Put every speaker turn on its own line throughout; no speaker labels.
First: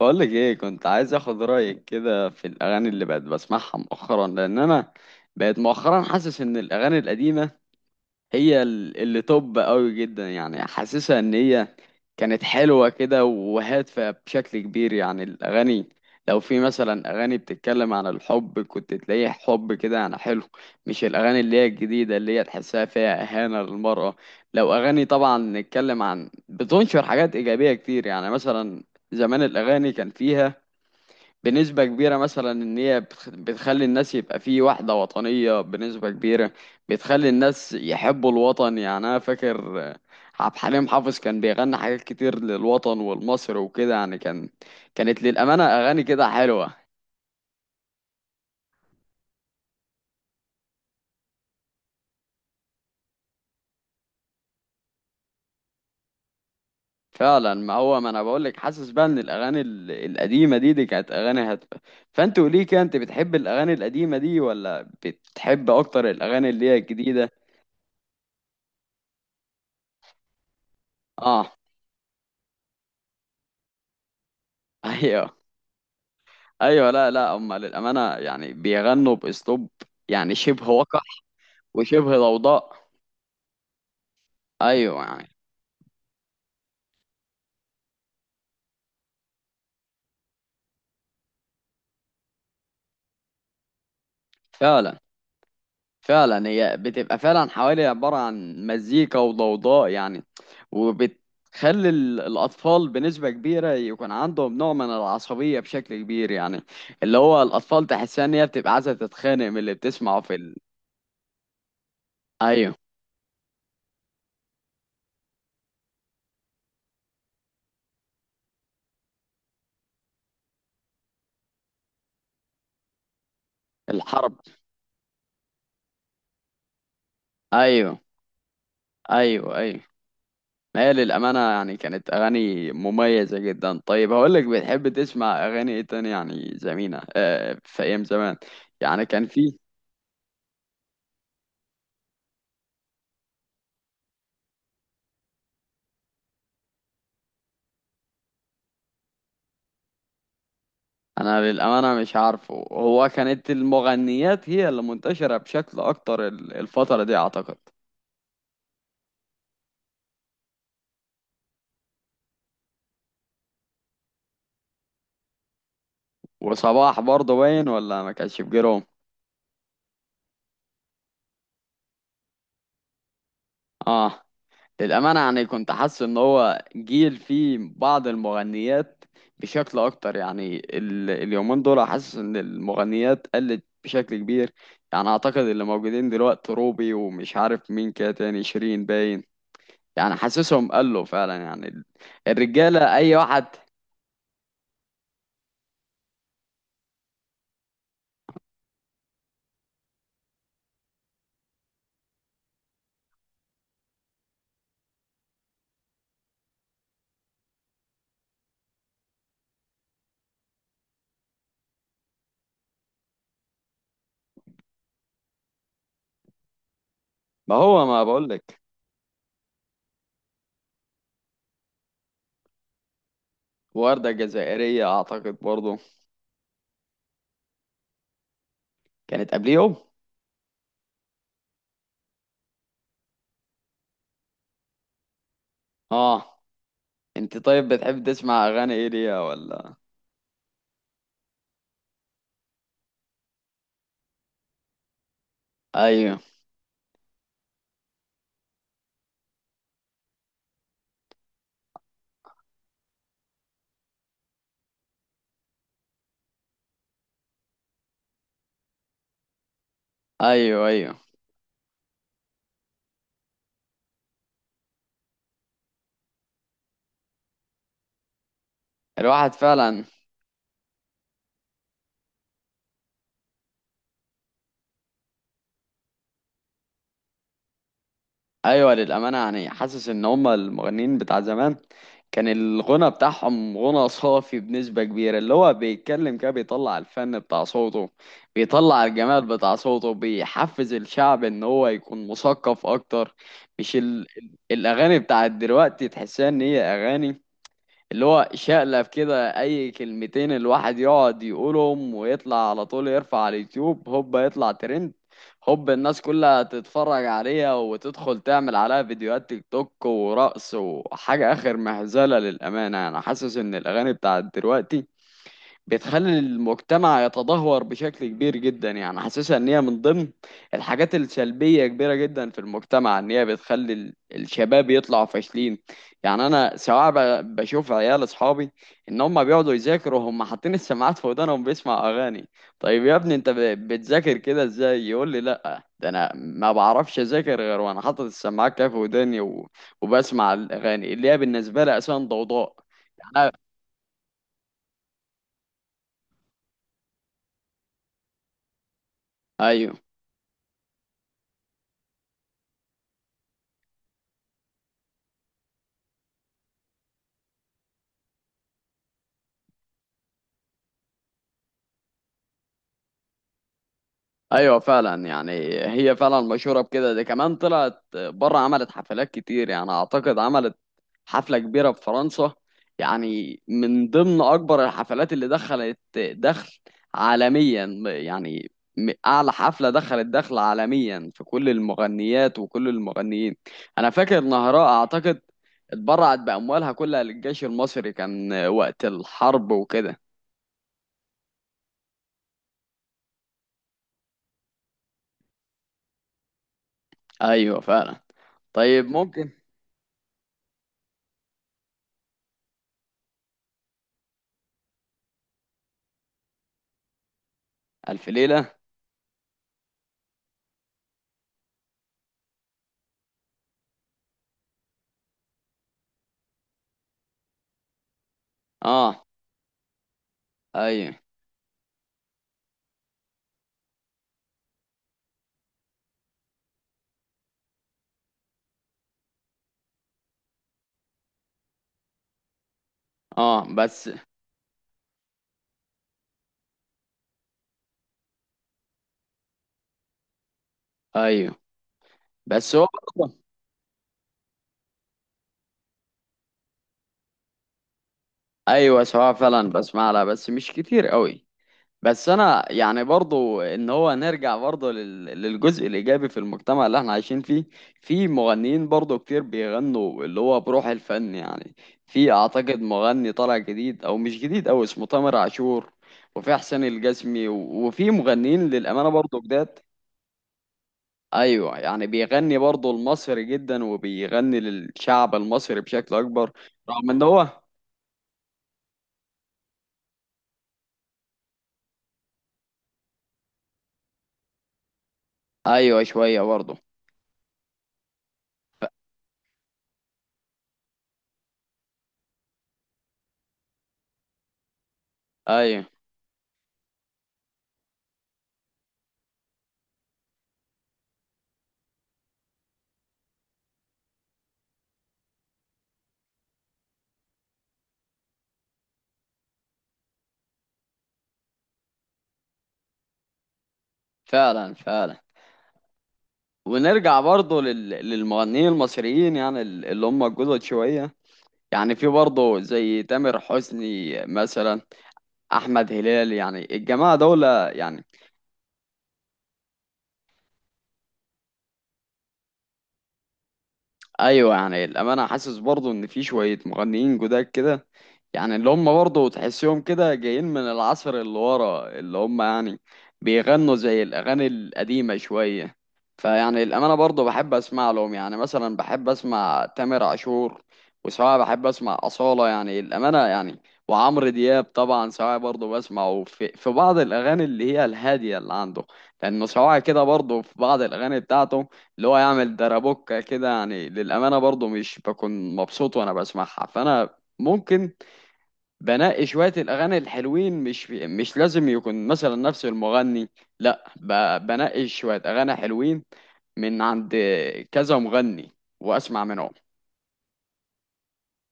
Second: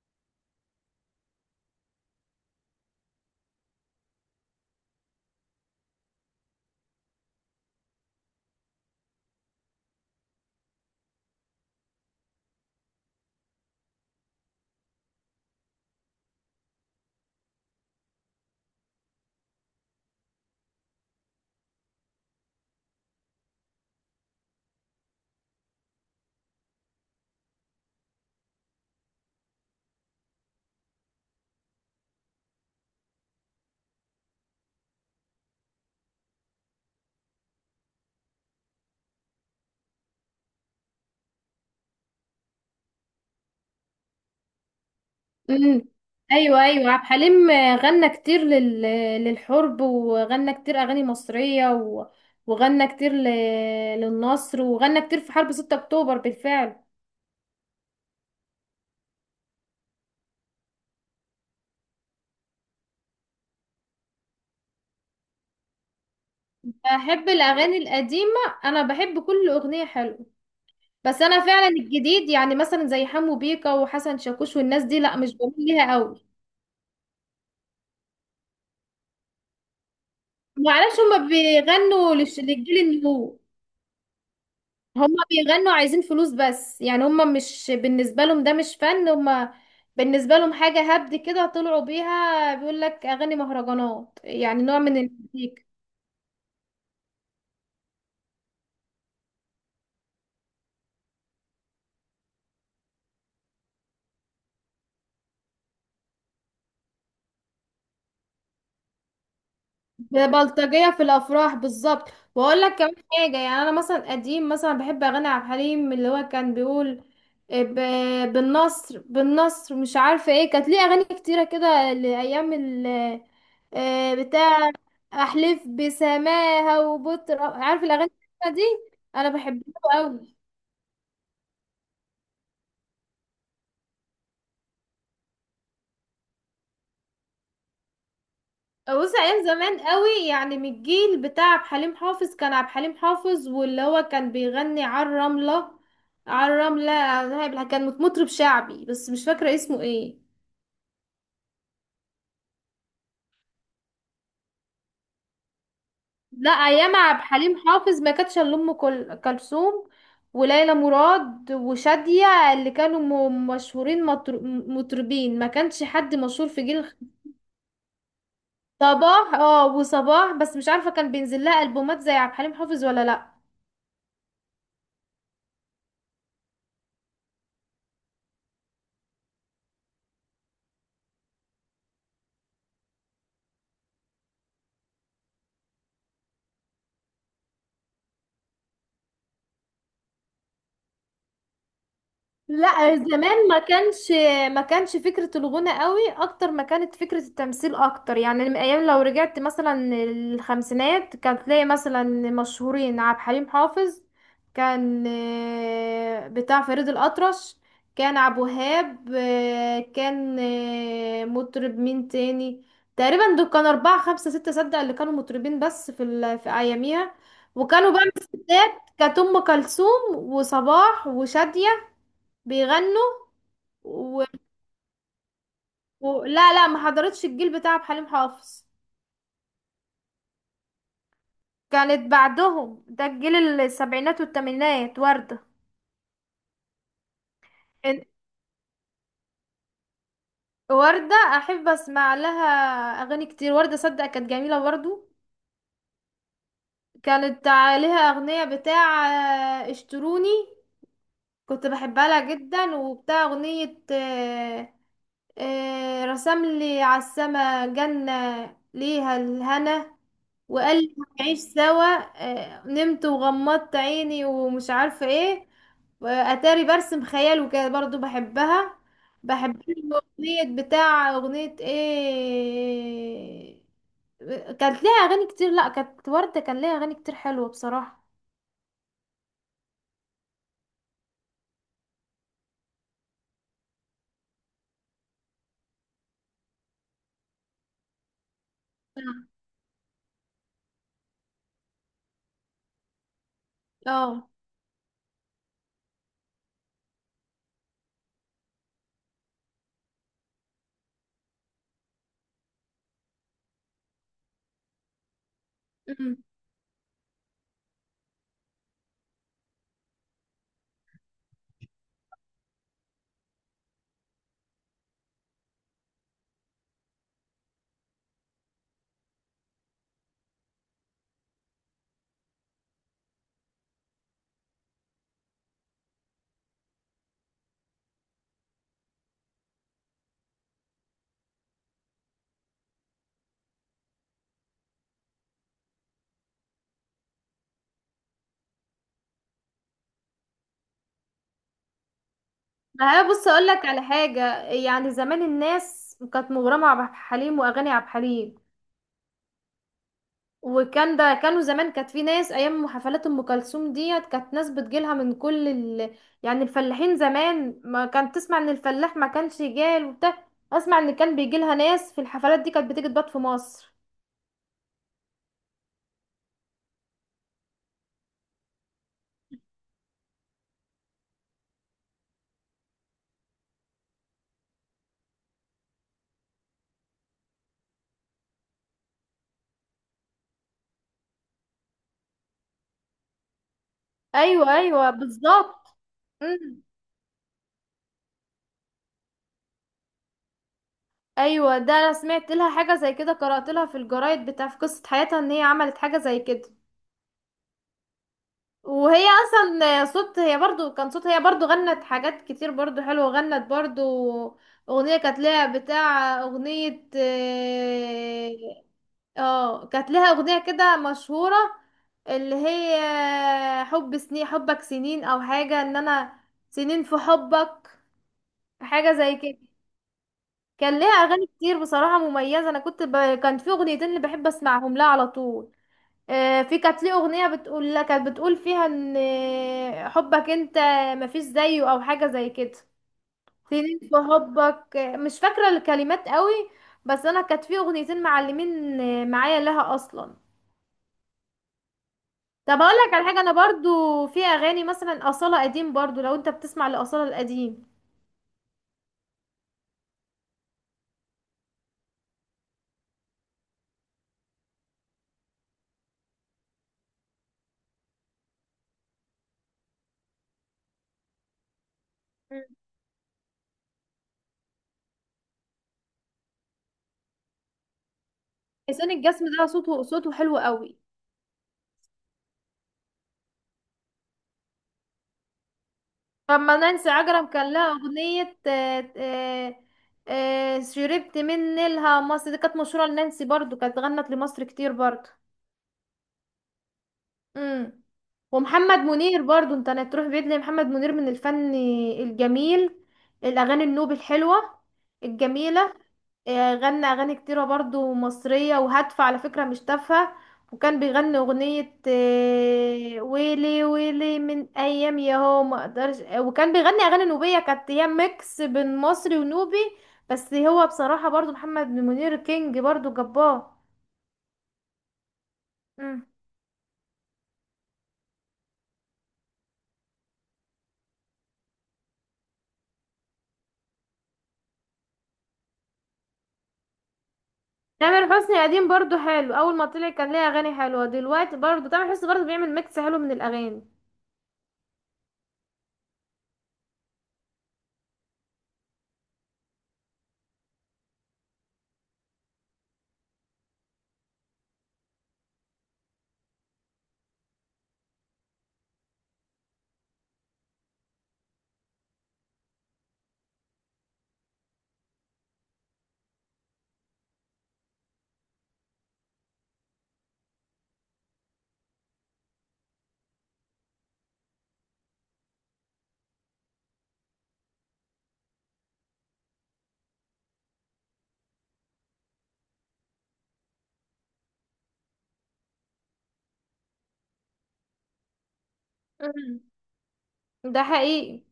بقولك ايه، كنت عايز اخد رأيك كده في الاغاني اللي بقت بسمعها مؤخرا، لان انا بقيت مؤخرا حاسس ان الاغاني القديمة هي اللي توب قوي جدا. يعني حاسسها ان هي كانت حلوة كده وهادفة بشكل كبير. يعني الاغاني لو في مثلا اغاني بتتكلم عن الحب كنت تلاقيه حب كده يعني حلو، مش الاغاني اللي هي الجديدة اللي هي تحسها فيها اهانة للمرأة. لو اغاني طبعا نتكلم عن بتنشر حاجات ايجابية كتير، يعني مثلا زمان الاغاني كان فيها بنسبة كبيرة مثلا إن هي بتخلي الناس يبقى في وحدة وطنية بنسبة كبيرة، بتخلي الناس يحبوا الوطن. يعني أنا فاكر عبد الحليم حافظ كان بيغني حاجات كتير للوطن والمصر وكده. يعني كان كانت للأمانة
امم
أغاني كده
ايوه،
حلوة.
ايوه، عبد الحليم غنى كتير للحرب، وغنى كتير اغاني مصريه وغنى كتير للنصر، وغنى كتير في حرب 6 اكتوبر بالفعل.
فعلا، ما هو ما أنا بقولك، حاسس بقى إن الأغاني القديمة دي كانت أغاني هادفة. فأنت قولي كده، أنت بتحب الأغاني القديمة دي ولا بتحب أكتر الأغاني اللي هي
بحب
الجديدة؟
الاغاني القديمه، انا بحب كل اغنيه حلوه، بس انا
آه.
فعلا الجديد يعني مثلا زي حمو بيكا وحسن شاكوش والناس دي لا، مش
أيوه.
بميل ليها قوي.
ايوه، لا لا، هم للامانه يعني بيغنوا باسلوب يعني شبه
معرفش
وقح
هما بيغنوا
وشبه
للجيل
ضوضاء.
النمو،
ايوه
هما
يعني.
بيغنوا عايزين فلوس بس، يعني هما مش بالنسبة لهم ده مش فن، هما بالنسبة لهم حاجة هبد كده طلعوا بيها، بيقول لك أغاني مهرجانات يعني نوع من
فعلا،
المزيكا،
فعلا هي بتبقى فعلا حوالي عباره عن مزيكا وضوضاء يعني، وبتخلي الاطفال بنسبه كبيره يكون عندهم نوع من العصبيه بشكل كبير. يعني اللي هو الاطفال تحسها ان هي بتبقى عايزه تتخانق من اللي بتسمعه في ال...
بلطجية في الأفراح بالظبط. وأقول
ايوه.
لك كمان حاجة، يعني أنا مثلا قديم مثلا بحب أغاني عبد الحليم، اللي هو كان بيقول بالنصر، بالنصر، مش عارفة ايه، كانت ليه أغاني كتيرة كده لأيام ال
الحرب.
بتاع، أحلف بسماها وبطر، عارف
ايوه
الأغاني دي، أنا
ايوه.
بحبها
ايوه،
أوي.
ما هي للأمانة يعني كانت أغاني مميزة جدا. طيب هقولك، بتحب تسمع أغاني إيه تاني؟ يعني زمينة، في أيام زمان يعني
بص،
كان
ايام
في.
زمان قوي يعني من الجيل بتاع عبد الحليم حافظ، كان عبد الحليم حافظ واللي هو كان بيغني على الرملة، على الرملة كان مطرب شعبي بس مش فاكرة اسمه ايه.
أنا للأمانة مش عارفه، هو كانت المغنيات هي اللي منتشرة بشكل أكتر
لا،
ال-
ايام
الفترة دي
عبد
أعتقد.
الحليم حافظ ما كانتش الا ام كلثوم وليلى مراد وشادية، اللي كانوا مشهورين، مطربين، ما كانش حد مشهور في جيل.
وصباح برضه باين ولا ما كانش في جيرهم؟
صباح، اه، وصباح بس مش عارفة كان بينزل لها البومات زي عبد الحليم حافظ ولا لا.
آه. للأمانة يعني كنت حاسس إن هو جيل فيه بعض المغنيات بشكل أكتر. يعني اليومين دول حاسس إن المغنيات قلت بشكل كبير. يعني أعتقد اللي موجودين دلوقتي روبي ومش عارف مين كده تاني، شيرين باين. يعني حاسسهم قلوا فعلا. يعني الرجالة
لا
أي واحد.
زمان ما كانش، فكرة الغنى قوي اكتر ما كانت فكرة التمثيل اكتر، يعني من ايام لو رجعت مثلا الخمسينات كان تلاقي مثلا مشهورين عبد الحليم حافظ، كان بتاع فريد الأطرش، كان عبد الوهاب، كان مطرب مين تاني، تقريبا دول كانوا أربعة خمسة ستة صدق اللي كانوا مطربين بس في أياميها.
ما هو
وكانوا
ما
بقى من
بقولك.
الستات كانت أم كلثوم وصباح وشادية بيغنوا
وردة
و...
الجزائرية أعتقد برضه
لا لا، ما حضرتش الجيل بتاع عبد الحليم حافظ،
كانت قبليهم.
كانت بعدهم، ده الجيل السبعينات والثمانينات وردة.
آه. أنت طيب بتحب
إن-
تسمع أغاني إيه ليها ولا؟
وردة أحب أسمع لها أغاني كتير، وردة صدق كانت جميلة برضو،
أيوه
كانت عليها أغنية بتاع اشتروني، كنت بحبها لها جدا، وبتاع أغنية رسم لي على السما جنة، ليها الهنا
أيوه.
وقال لي
أيوه.
هنعيش سوا، نمت وغمضت عيني ومش عارفة ايه، وأتاري برسم خيال وكده، برضو بحبها.
الواحد
بحب
فعلا.
له أغنية بتاع أغنية ايه، كانت ليها أغاني كتير، لأ كانت وردة كان ليها أغاني كتير حلوة بصراحة.
ايوه، للامانه يعني حاسس ان هم المغنيين بتاع زمان كان الغنى بتاعهم غنى صافي بنسبه كبيره. اللي هو بيتكلم كده بيطلع الفن بتاع صوته، بيطلع الجمال بتاع صوته، بيحفز الشعب ان هو يكون مثقف اكتر. مش ال...
اه.
ال- الاغاني بتاعت دلوقتي تحسها ان هي اغاني اللي هو شقلب كده اي كلمتين الواحد يقعد يقولهم ويطلع على طول، يرفع على اليوتيوب هوب يطلع ترند، هوب الناس
أمم.
كلها تتفرج عليها وتدخل تعمل عليها فيديوهات تيك توك ورقص وحاجة اخر مهزلة. للأمانة انا حاسس ان الاغاني بتاعت دلوقتي بتخلي المجتمع يتدهور بشكل كبير جدا. يعني حاسسها ان هي من ضمن الحاجات السلبية كبيرة جدا في المجتمع، ان هي بتخلي الشباب يطلعوا فاشلين. يعني انا سواء بشوف عيال اصحابي، ان هم بيقعدوا يذاكروا هم حاطين السماعات في ودانهم بيسمع اغاني. طيب يا ابني انت بتذاكر كده ازاي؟ يقول لي لا، ده انا ما بعرفش اذاكر غير وانا حاطط السماعات كده في وداني وبسمع الاغاني اللي هي بالنسبة لي اساسا ضوضاء.
ما هي بص
يعني
اقول لك على حاجه، يعني زمان الناس كانت مغرمه على عبد الحليم واغاني عبد الحليم،
ايوه.
وكان ده كانوا زمان كانت في ناس ايام حفلات ام كلثوم ديت كانت ناس بتجيلها من كل ال... يعني الفلاحين زمان ما كانت تسمع ان الفلاح ما كانش جال وبتاع، اسمع ان كان بيجيلها ناس في الحفلات دي كانت بتيجي تبات في مصر.
ايوه فعلا. يعني هي فعلا مشهوره بكده. دي كمان طلعت بره عملت حفلات كتير. يعني اعتقد عملت حفله كبيره في فرنسا، يعني من ضمن اكبر الحفلات اللي دخلت دخل عالميا. يعني اعلى حفله دخلت دخل عالميا في كل المغنيات وكل المغنيين. انا فاكر
ايوه،
نهراء
ايوه،
اعتقد
بالظبط.
اتبرعت
امم.
باموالها كلها للجيش المصري، كان وقت الحرب وكده.
ايوه، ده انا سمعت لها حاجه زي كده، قرات لها في الجرايد بتاع في قصه حياتها ان هي عملت حاجه زي كده.
ايوه فعلا. طيب
وهي
ممكن.
اصلا صوت، هي برضو كان صوت هي برضو غنت حاجات كتير برضو حلوة، غنت برضو اغنية كانت لها بتاع اغنية
الف ليله.
اه، كانت لها اغنية كده مشهورة، اللي هي حب سنين، حبك سنين، او حاجة ان انا سنين في حبك، حاجة
اه.
زي كده. كان لها
ايوه.
اغاني كتير بصراحة مميزة، انا كنت كان في اغنيتين اللي بحب اسمعهم لها على طول، في كانت ليه اغنيه بتقول لك، كانت بتقول فيها ان حبك انت مفيش زيه او حاجه زي كده،
اه
تنين
بس.
في حبك، مش فاكره الكلمات قوي، بس انا كانت في اغنيتين معلمين معايا لها اصلا.
ايوه. بس
طب
هو
اقول لك على
برضه.
حاجه، انا برضو في اغاني مثلا اصاله قديم برضو، لو انت بتسمع لاصاله القديم.
ايوه، سواء فعلا بسمع لها بس مش كتير قوي. بس انا يعني برضه ان هو نرجع برضه لل... للجزء الايجابي في المجتمع اللي احنا عايشين فيه. في مغنيين برضه كتير بيغنوا اللي هو بروح الفن يعني. في
مم.
اعتقد مغني طالع جديد او مش جديد او اسمه تامر عاشور، وفي حسين الجسمي و... وفي مغنيين للامانه
حسين
برضه
الجسمي ده
جداد.
صوته، صوته حلو قوي.
ايوه، يعني بيغني برضه المصري جدا وبيغني للشعب المصري بشكل اكبر،
لما
رغم
نانسي
ان
عجرم
هو.
كان لها اغنية شربت من نيلها مصر، دي كانت مشهورة لنانسي برضو، كانت غنت لمصر كتير برضو.
ايوه شويه برضه.
امم. ومحمد منير برضو، انت هتروح بعيد ليه، محمد منير من الفن الجميل، الاغاني النوب الحلوه
ايوه
الجميله، غنى اغاني كتيره برضو مصريه وهادفه على فكره مش تافهه، وكان بيغني اغنيه ويلي ويلي من ايام يا هو ما اقدرش، وكان بيغني اغاني نوبيه كانت هي ميكس بين مصري ونوبي، بس هو بصراحه برضو محمد منير كينج برضو جبار.
فعلا فعلا. ونرجع برضه لل... للمغنيين المصريين، يعني اللي هم الجدد شويه. يعني في برضه زي تامر حسني مثلا، احمد هلال، يعني الجماعه دول يعني.
تامر حسني قديم برضو حلو، اول ما طلع كان ليه اغاني حلوه، دلوقتي برضو تامر حسني برضو بيعمل ميكس حلو من الاغاني.
ايوه. يعني الامانه حاسس برضو ان في شويه مغنيين جداد كده، يعني اللي هم برضو تحسهم كده جايين من العصر اللي ورا، اللي هم يعني بيغنوا زي الاغاني القديمه شويه. فيعني الامانه برضو بحب اسمع لهم. يعني مثلا بحب اسمع تامر عاشور، وسواء بحب اسمع اصاله، يعني الامانه يعني. وعمرو دياب طبعا سواء برضو بسمعه في بعض الاغاني اللي هي الهاديه اللي عنده، لانه سواء كده برضو في بعض الاغاني بتاعته اللي هو يعمل درابوكة كده. يعني للأمانة برضو مش بكون مبسوط وأنا بسمعها، فأنا ممكن بنقي شوية الأغاني الحلوين. مش لازم يكون مثلا نفس المغني، لا، بنقي شوية أغاني حلوين من عند كذا مغني وأسمع منهم.
مم. ده حقيقي.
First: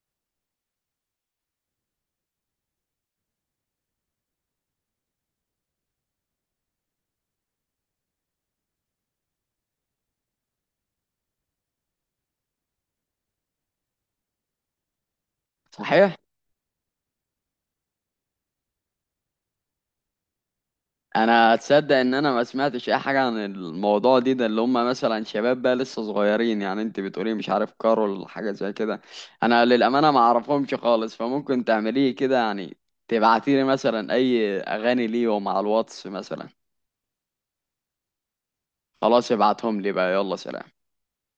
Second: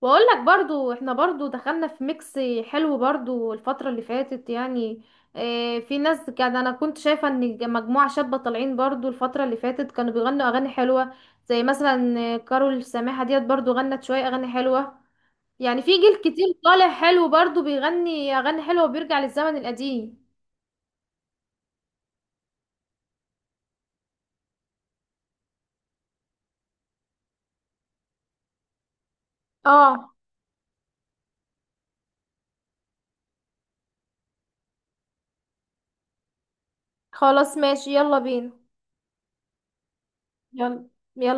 واقول لك برضو، احنا برضو دخلنا في ميكس حلو برضو الفترة اللي فاتت يعني، اه في ناس كان انا كنت شايفة ان مجموعة شابة طالعين برضو الفترة اللي فاتت كانوا بيغنوا اغاني حلوة، زي مثلا كارول سماحة ديت برضو غنت شوية اغاني حلوة، يعني في
صحيح؟
جيل كتير طالع حلو برضو بيغني اغاني حلوة وبيرجع للزمن القديم.
انا اتصدق ان انا ما سمعتش اي حاجه عن الموضوع دي، ده اللي هم مثلا شباب بقى لسه صغيرين؟ يعني انت بتقولي مش عارف كارول حاجه زي كده. انا للامانه
اه،
ما اعرفهمش خالص، فممكن تعمليه كده يعني، تبعتيلي مثلا اي اغاني ليهم على الواتس مثلا.
خلاص ماشي، يلا بينا،
خلاص ابعتهم لي بقى، يلا سلام.
يلا، يلا.